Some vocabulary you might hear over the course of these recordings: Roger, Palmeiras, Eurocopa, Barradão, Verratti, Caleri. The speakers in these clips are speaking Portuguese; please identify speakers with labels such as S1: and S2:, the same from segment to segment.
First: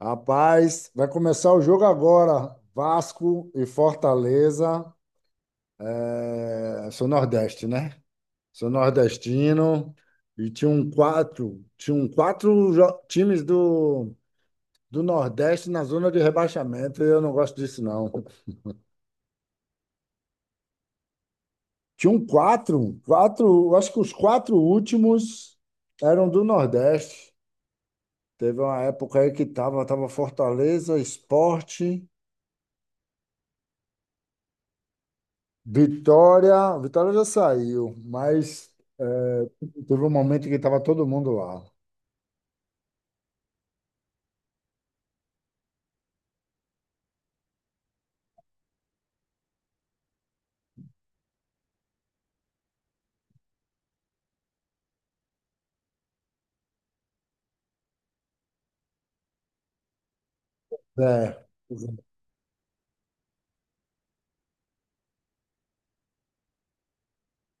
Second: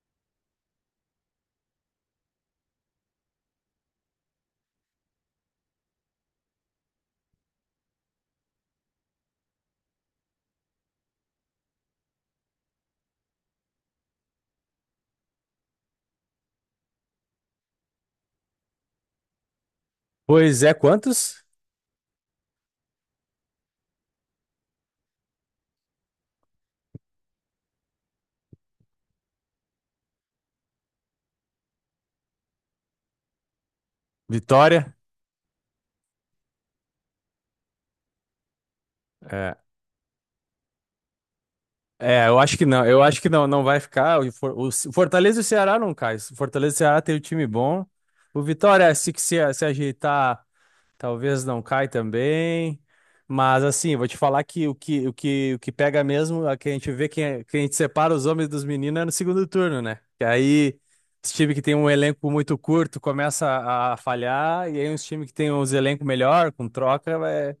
S1: Rapaz, vai começar o jogo agora. Vasco e Fortaleza. Sou nordeste, né? Sou nordestino. E tinha um quatro, times do Nordeste na zona de rebaixamento. Eu não gosto disso, não.
S2: Pois é, quantos?
S1: Tinha um quatro, quatro, eu acho que os quatro últimos eram do Nordeste. Teve uma época aí que tava Fortaleza, Sport.
S2: Vitória?
S1: Vitória, Vitória já saiu, mas é,
S2: É,
S1: teve um momento que estava todo mundo lá.
S2: é, eu acho que não, eu acho que não, não vai ficar. O, For- o Ce- Fortaleza e o Ceará não cai. O Fortaleza e o Ceará tem um time bom. O Vitória, se, que se ajeitar, talvez não cai também. Mas assim, vou te falar que o que pega mesmo, a que a gente vê, quem a gente separa os homens dos meninos é no segundo turno, né? Que aí, os
S1: É,
S2: times que tem um elenco muito curto começa a falhar, e aí os times que tem uns elencos melhor, com troca, vai.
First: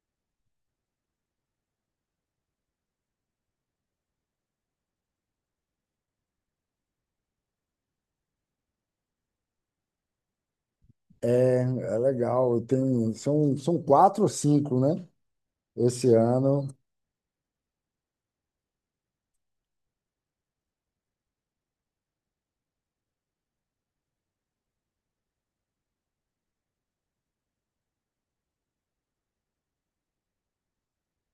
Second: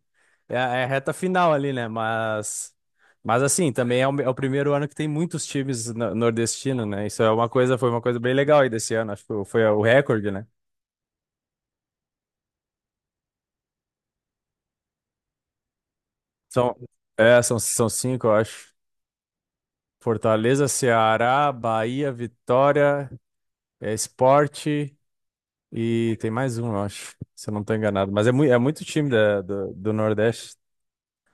S2: É, é a reta final ali, né? Mas assim, também é é o primeiro ano que tem muitos times nordestinos, né? Isso é uma coisa, foi uma coisa bem legal aí desse ano. Acho que foi o recorde, né?
S1: é legal. Tem, são, são quatro ou cinco, né? Esse ano,
S2: São, é, são cinco, eu acho. Fortaleza, Ceará, Bahia, Vitória, é, Sport e tem mais um, eu acho, se eu não estou enganado. Mas é, é muito time do Nordeste.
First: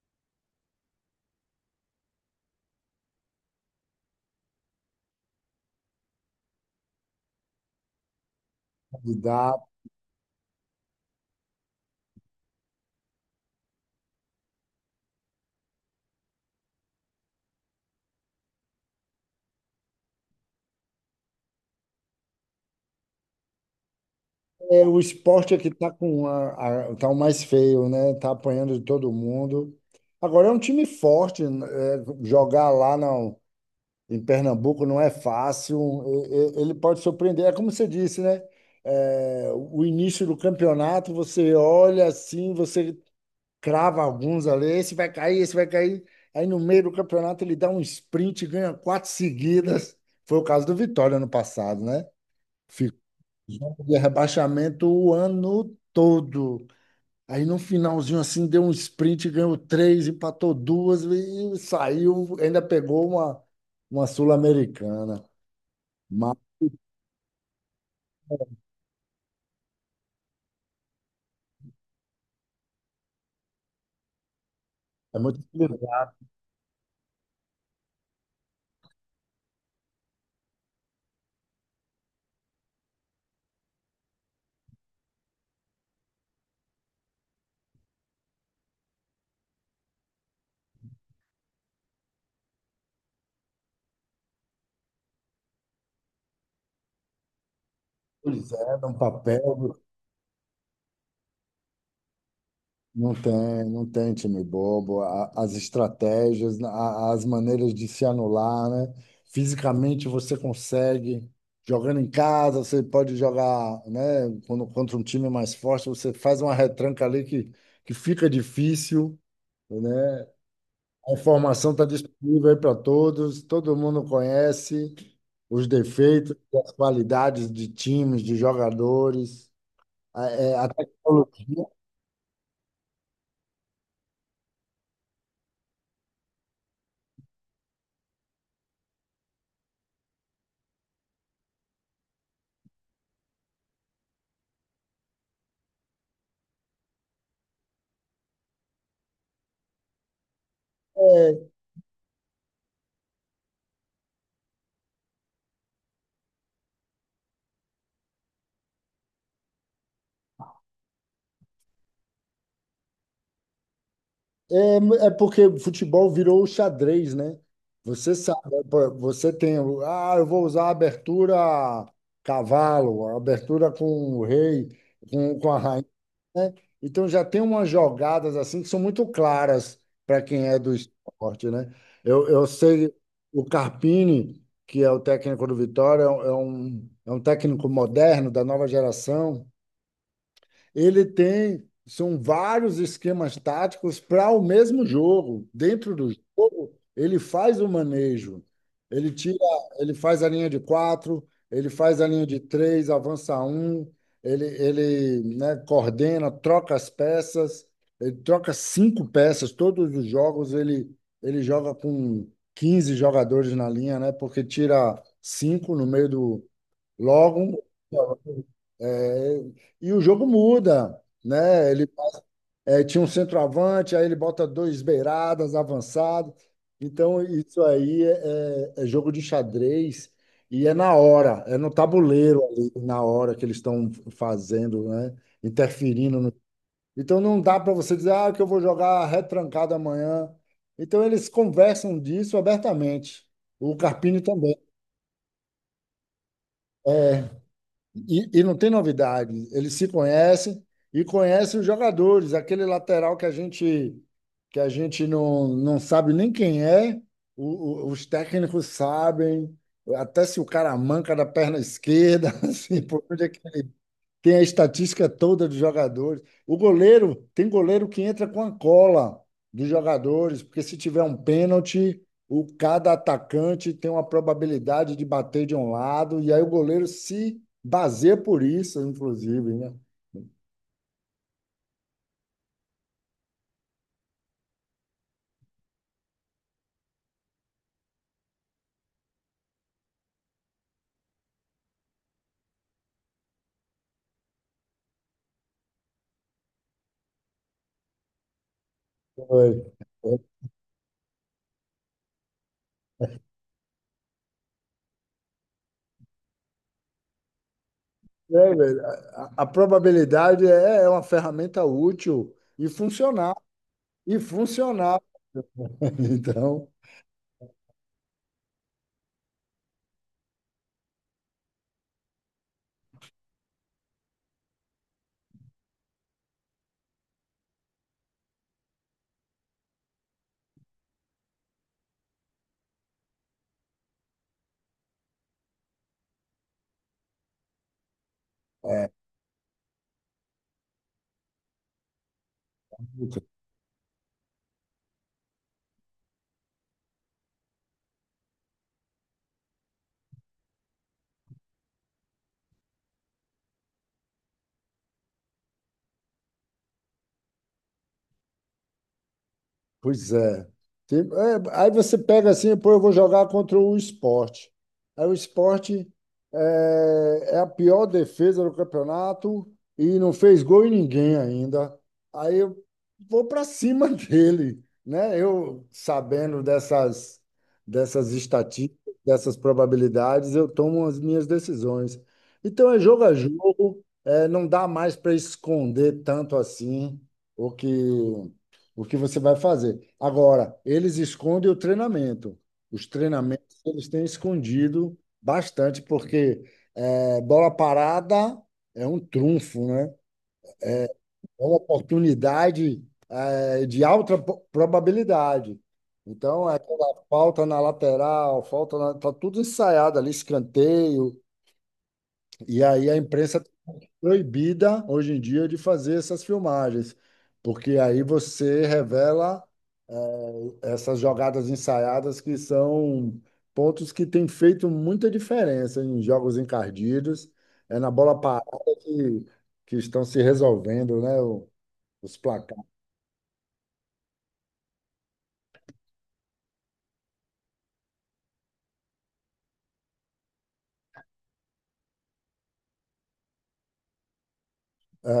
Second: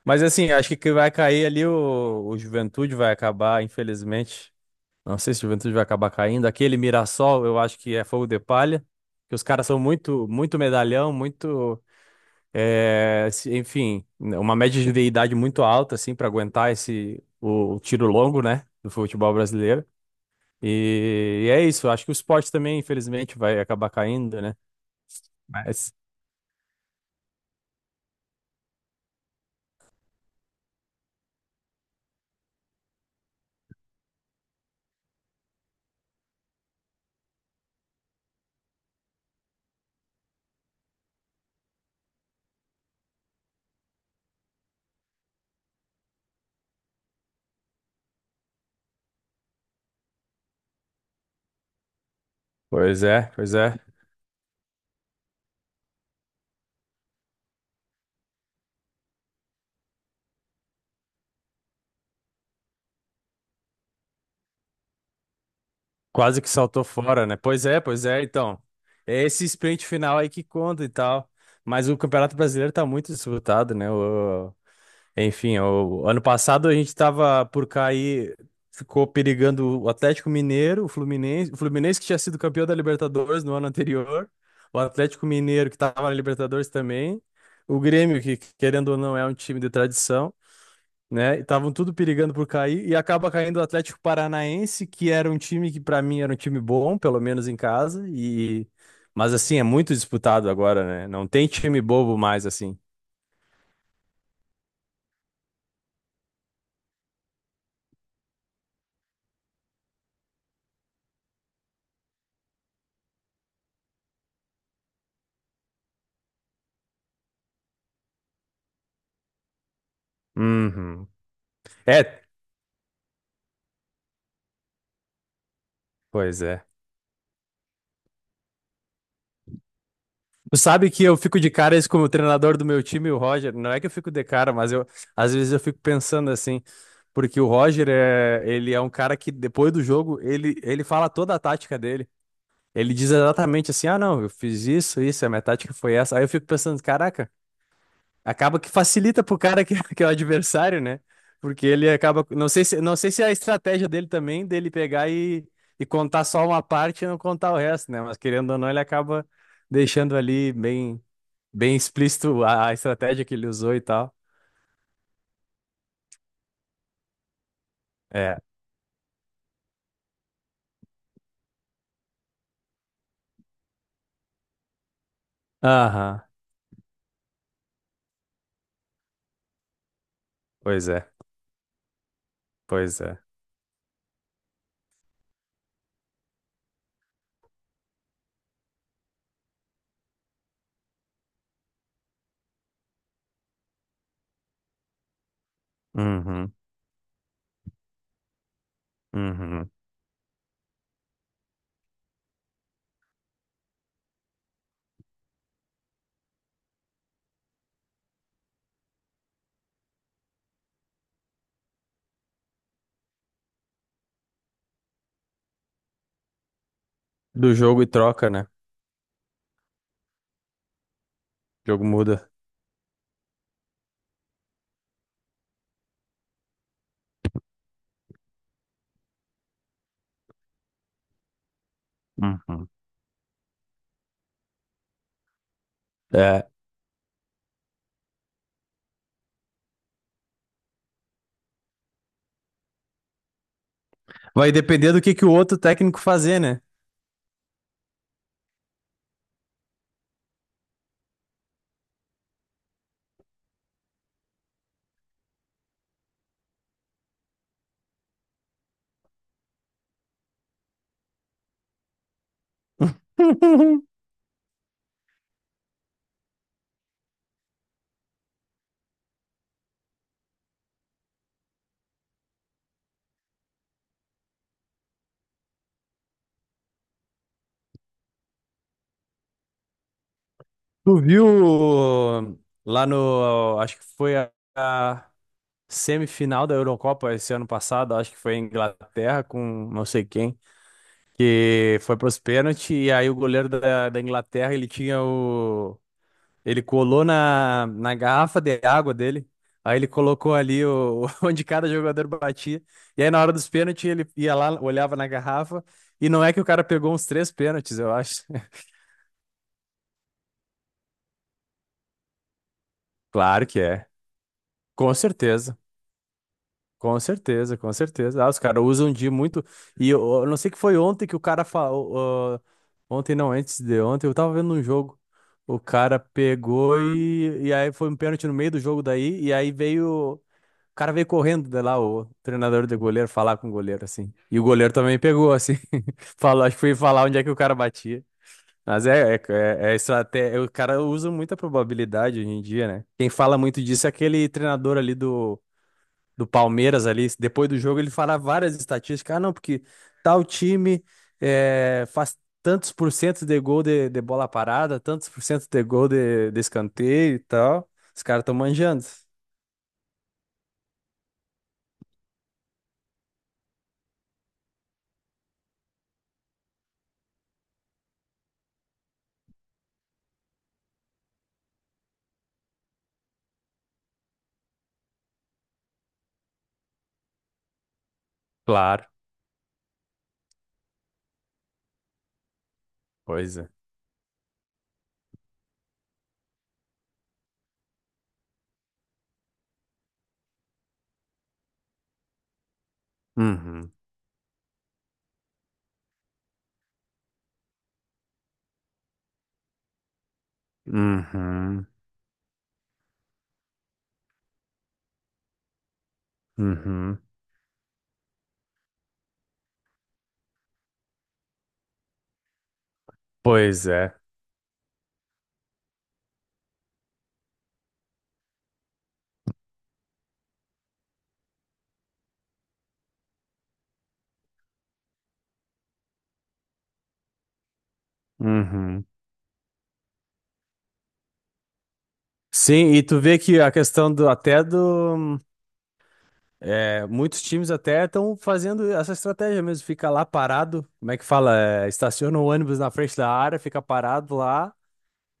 S2: Mas assim, acho que vai cair ali o Juventude, vai acabar, infelizmente. Não sei se o Juventude vai acabar caindo. Aquele Mirassol, eu acho que é fogo de palha, que os caras
S1: candidato.
S2: são muito, muito medalhão, muito, enfim, uma média de idade muito alta assim para aguentar esse o tiro longo, né, do futebol brasileiro. E é isso. Acho que o esporte também, infelizmente, vai acabar caindo, né?
S1: É, o esporte é
S2: Né?
S1: que está
S2: Mas,
S1: com tá o mais feio, né? Está apanhando de todo mundo. Agora é um time forte, né? É, jogar lá não. Em Pernambuco não é fácil, ele pode surpreender. É como você disse, né? É, o início do campeonato, você olha assim, você crava alguns ali, esse vai cair, esse vai cair. Aí no meio do campeonato ele dá um sprint, e ganha quatro seguidas. Foi o caso do Vitória ano passado, né? Ficou
S2: pois é, pois é.
S1: de rebaixamento o ano todo. Aí no finalzinho assim deu um sprint, ganhou três, empatou duas e saiu, ainda pegou uma Sul-Americana. Mas
S2: Quase que saltou fora, né? Pois é, pois é. Então, é esse sprint final aí que conta e tal. Mas o Campeonato Brasileiro tá muito disputado, né?
S1: é muito
S2: Enfim,
S1: utilizado,
S2: o ano passado a gente estava por cair, ficou perigando o Atlético Mineiro, o Fluminense que tinha sido campeão da Libertadores no ano anterior, o Atlético Mineiro que estava na Libertadores também, o Grêmio que querendo ou não é um time de tradição, né? E estavam tudo perigando por cair e acaba caindo o Atlético Paranaense, que era um time que para mim era um time bom, pelo menos em casa,
S1: pois
S2: e
S1: é, num
S2: mas assim é
S1: papel,
S2: muito disputado agora, né? Não tem time bobo mais assim.
S1: não tem time bobo. As estratégias, as maneiras de se anular, né? Fisicamente você consegue, jogando em casa, você pode jogar, né? Quando, contra um time mais forte, você faz uma retranca que fica difícil, né?
S2: Uhum.
S1: A informação está
S2: É,
S1: disponível aí para todos, todo mundo conhece os defeitos,
S2: pois é.
S1: as qualidades de times, de jogadores.
S2: Tu
S1: A
S2: sabe que eu fico de
S1: tecnologia
S2: cara isso como o treinador do meu time, o Roger. Não é que eu fico de cara, mas eu às vezes eu fico pensando assim, porque o Roger é, ele é um cara que depois do jogo, ele fala toda a tática dele. Ele diz exatamente assim: "Ah, não, eu fiz isso, isso, a minha tática foi essa". Aí eu fico pensando, caraca, acaba que facilita pro cara que, que é o adversário, né?
S1: é,
S2: Porque ele acaba. Não sei se, não sei se é a estratégia dele também, dele pegar e contar só uma parte e não contar o resto, né? Mas querendo ou não, ele acaba deixando ali bem, bem explícito a estratégia que ele usou e tal.
S1: é porque o futebol virou o xadrez, né? Você
S2: É.
S1: sabe, né, pô, você tem, eu vou usar a abertura cavalo, a abertura com o rei, com a rainha,
S2: Aham.
S1: né? Então já tem umas jogadas assim que são muito claras para quem é do
S2: Pois é.
S1: esporte, né? Eu sei
S2: Pois é.
S1: o Carpini, que é o técnico do Vitória, é um técnico moderno da nova geração. Ele tem, são vários esquemas táticos para o mesmo jogo. Dentro do
S2: Uhum.
S1: jogo, ele faz o manejo. Ele tira,
S2: Uhum.
S1: ele faz a linha de quatro, ele faz a linha de três, avança um, né, coordena, troca as peças, ele troca cinco peças, todos os jogos ele joga com 15 jogadores na linha, né? Porque tira cinco no meio do
S2: Do
S1: logo
S2: jogo e troca, né? O
S1: é, e o jogo muda, né?
S2: jogo
S1: Ele
S2: muda.
S1: é, tinha um centroavante, aí ele bota dois beiradas avançados. Então, isso aí é, é jogo de xadrez e é na hora, é no tabuleiro
S2: Uhum.
S1: ali, na hora que eles estão fazendo, né? Interferindo. No-
S2: É.
S1: Então, não dá para você dizer, ah, que eu vou jogar retrancado amanhã. Então, eles conversam disso abertamente. O Carpini
S2: Vai
S1: também.
S2: depender do que o outro técnico fazer, né?
S1: E, não tem novidade. Eles se conhecem e conhecem os jogadores. Aquele lateral que a gente não sabe nem quem é, os técnicos sabem, até se o cara manca da perna esquerda, assim, por onde é que ele tem a estatística toda dos jogadores. O goleiro, tem goleiro que entra com a cola dos jogadores, porque se tiver um pênalti, o cada atacante tem uma probabilidade de bater de um lado, e aí o goleiro se baseia por isso, inclusive, né?
S2: Tu viu lá no, acho que foi a semifinal da Eurocopa esse ano passado, acho que foi em Inglaterra com não sei quem, que foi pros pênaltis e aí o goleiro da Inglaterra, ele tinha o, ele colou na garrafa de água dele,
S1: Foi.
S2: aí ele colocou ali o, onde cada jogador batia, e aí na hora dos pênaltis ele ia lá, olhava na garrafa, e não é que o cara pegou uns três pênaltis, eu acho.
S1: É, velho, a probabilidade é, é uma ferramenta útil e funcional.
S2: Claro que é,
S1: E
S2: com
S1: funcional.
S2: certeza.
S1: Então,
S2: Com certeza, com certeza. Ah, os caras usam de muito. E eu não sei que foi ontem que o cara falou. Ah, ontem não, antes de ontem, eu tava vendo um jogo. O cara pegou e aí foi um pênalti no meio do jogo daí. E aí veio. O cara veio correndo de lá, o treinador do goleiro, falar com o goleiro, assim. E o goleiro também pegou, assim. Falou, acho que foi falar onde é que o cara batia. Mas
S1: é.
S2: é, é, é, é estratégia. O cara usa muita probabilidade hoje em dia, né? Quem fala muito disso é aquele treinador ali do do Palmeiras ali, depois do jogo, ele fala várias estatísticas. Ah, não, porque tal time faz tantos por cento de gol de bola parada, tantos por cento de gol de escanteio e tal. Os caras estão manjando.
S1: Pois é. Aí você pega assim, pô, eu vou jogar contra o esporte. Aí o esporte é, é a pior defesa do campeonato e não fez gol em ninguém ainda. Aí eu vou para cima dele, né? Eu sabendo dessas
S2: Claro,
S1: estatísticas, dessas probabilidades, eu tomo as minhas decisões. Então é jogo a
S2: pois é.
S1: jogo, é, não dá mais para esconder tanto assim o que o que você vai fazer. Agora, eles escondem o treinamento. Os treinamentos
S2: Uhum,
S1: eles têm escondido bastante, porque é, bola parada é um trunfo, né? É uma
S2: uhum,
S1: oportunidade é, probabilidade. Então, é aquela
S2: uhum.
S1: falta na lateral, falta na, tá tudo ensaiado ali, escanteio. E aí a imprensa
S2: Pois
S1: é
S2: é.
S1: proibida hoje em dia de fazer essas filmagens, porque aí você revela é, essas jogadas ensaiadas que são pontos que têm feito muita diferença em jogos encardidos. É na bola parada
S2: Uhum.
S1: que, que estão se resolvendo, né? Os placares.
S2: Sim, e tu vê que a questão do até do é, muitos times até estão fazendo essa estratégia mesmo, fica lá parado, como é que fala? É, estaciona o ônibus na frente da área, fica parado lá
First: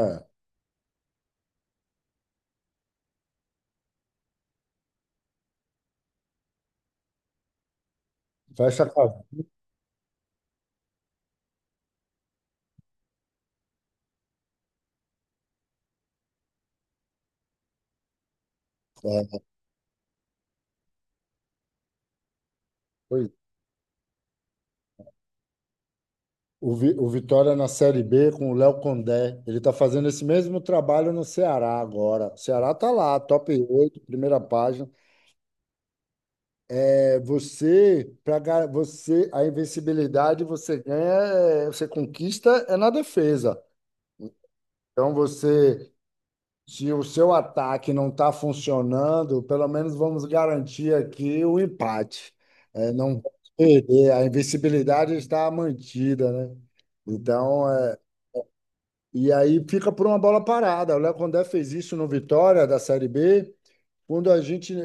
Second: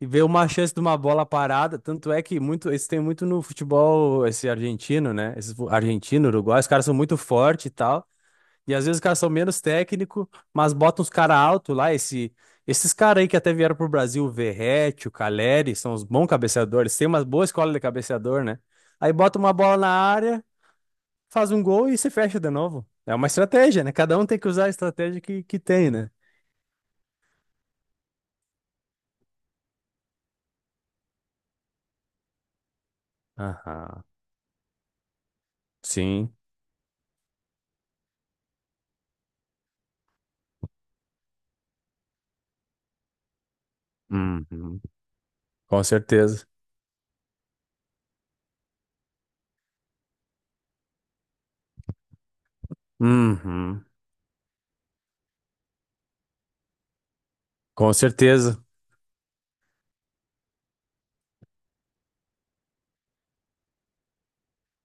S2: e vê uma chance de uma bola parada. Tanto é que muito, isso tem muito no futebol, esse argentino, né? Esse argentino, uruguai, os caras são muito fortes e tal. E
S1: fecha
S2: às
S1: a
S2: vezes os caras são
S1: cabeça.
S2: menos técnico, mas botam os caras alto lá, esse, esses caras aí que até vieram pro Brasil, o Verratti, o Caleri, são os bons cabeceadores, tem uma boa escola de cabeceador, né? Aí bota
S1: É,
S2: uma bola na área faz um gol e se fecha de novo. É
S1: pois
S2: uma
S1: é.
S2: estratégia, né? Cada um tem que usar a estratégia que tem, né?
S1: O Vitória na Série B com o Léo Condé. Ele está fazendo esse mesmo trabalho no Ceará agora. O Ceará está lá, top 8
S2: Aham.
S1: primeira página.
S2: Sim.
S1: É, você, para você, a invencibilidade você ganha, é, você conquista é na defesa.
S2: Uhum.
S1: Então
S2: Com
S1: você,
S2: certeza.
S1: se o seu ataque não está funcionando, pelo menos vamos garantir aqui o empate. É, não pode
S2: Uhum.
S1: perder, a invencibilidade está mantida, né? Então,
S2: Com
S1: é,
S2: certeza.
S1: e aí fica por uma bola parada. O Léo Condé fez isso no Vitória da Série B, quando a gente,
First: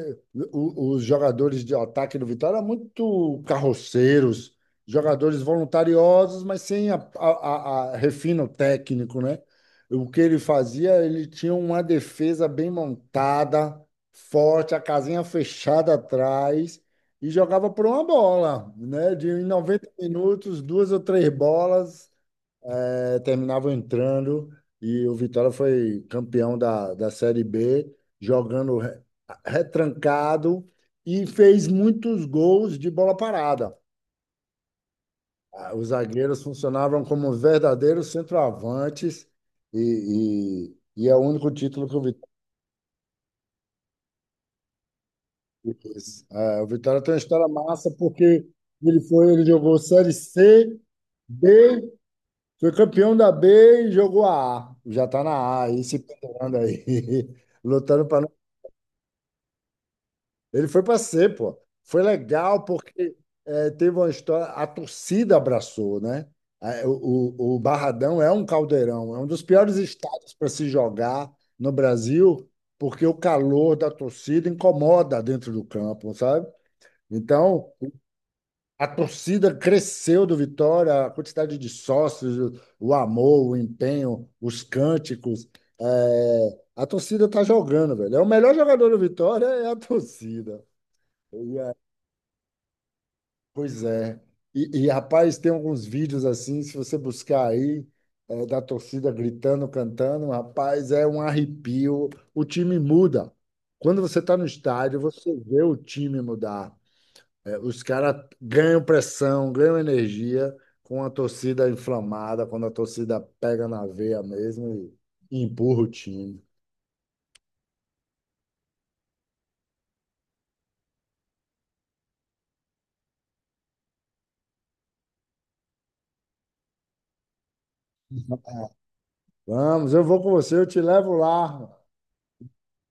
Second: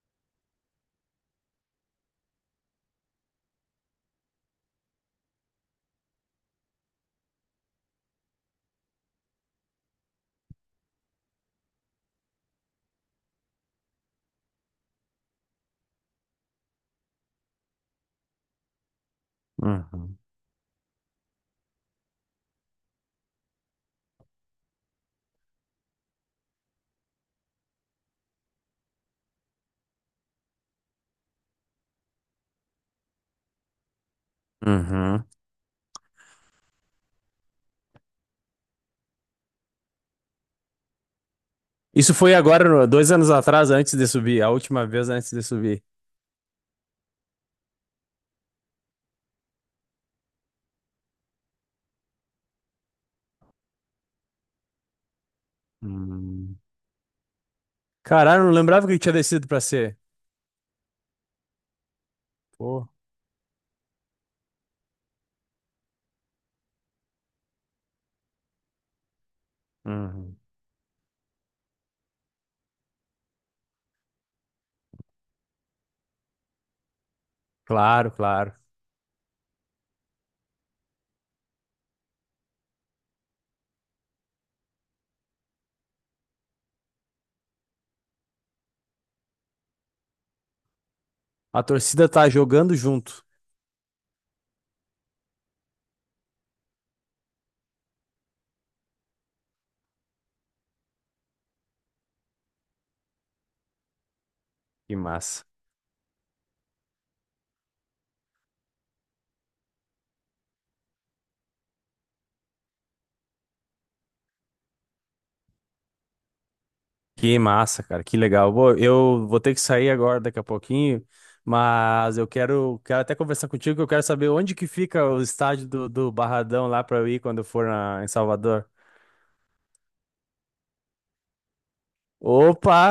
S1: os jogadores de ataque do Vitória eram muito carroceiros, jogadores voluntariosos, mas sem refino técnico, né? O que ele fazia, ele tinha uma defesa bem montada, forte, a casinha fechada atrás e jogava por uma bola, né? De em 90
S2: Uhum.
S1: minutos, duas ou três bolas é, terminavam entrando e o Vitória foi campeão da Série B, jogando re- retrancado e fez muitos gols de bola parada.
S2: Uhum.
S1: Ah, os zagueiros funcionavam como verdadeiros centroavantes e é o único título que o
S2: Isso
S1: Vitória
S2: foi agora, 2 anos atrás, antes de subir. A última vez antes de subir.
S1: fez. É, o Vitória tem uma história massa porque ele jogou Série C, B. Foi campeão da B e jogou a A. Já está na A aí, se pendurando
S2: Hum.
S1: aí, lutando para não.
S2: Caralho, não lembrava que tinha descido pra ser.
S1: Ele foi para C, pô. Foi legal
S2: Pô.
S1: porque teve uma história. A torcida abraçou, né? O Barradão é um caldeirão, é um dos piores estados
S2: Uhum.
S1: para se jogar no Brasil, porque o calor da torcida incomoda dentro do campo, sabe? Então,
S2: Claro, claro.
S1: a torcida cresceu do Vitória, a quantidade de sócios, o amor, o empenho, os cânticos. É, a torcida tá jogando, velho. O melhor jogador do Vitória é a torcida. E,
S2: A
S1: é,
S2: torcida tá jogando junto.
S1: pois é. Rapaz, tem alguns vídeos assim, se você buscar aí, é, da torcida gritando, cantando, rapaz, é um arrepio. O time muda. Quando você está no
S2: Que
S1: estádio, você
S2: massa.
S1: vê o time mudar. É, os caras ganham pressão, ganham energia com a torcida inflamada, quando a torcida pega na veia mesmo e empurra o time.
S2: Que massa, cara, que legal. Bom, eu vou ter que sair agora daqui a pouquinho, mas eu quero, quero até conversar contigo, que eu quero saber onde que fica o estádio do, do Barradão lá para eu ir quando eu for em Salvador.
S1: Vamos, eu vou com você, eu te levo lá.
S2: Opa,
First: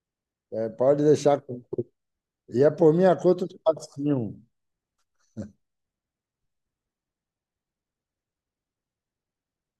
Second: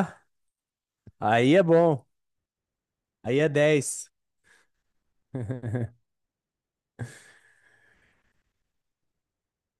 S1: É, pode deixar.
S2: aí é bom,
S1: E é por minha
S2: aí
S1: conta
S2: é
S1: de
S2: 10.
S1: patrocínio.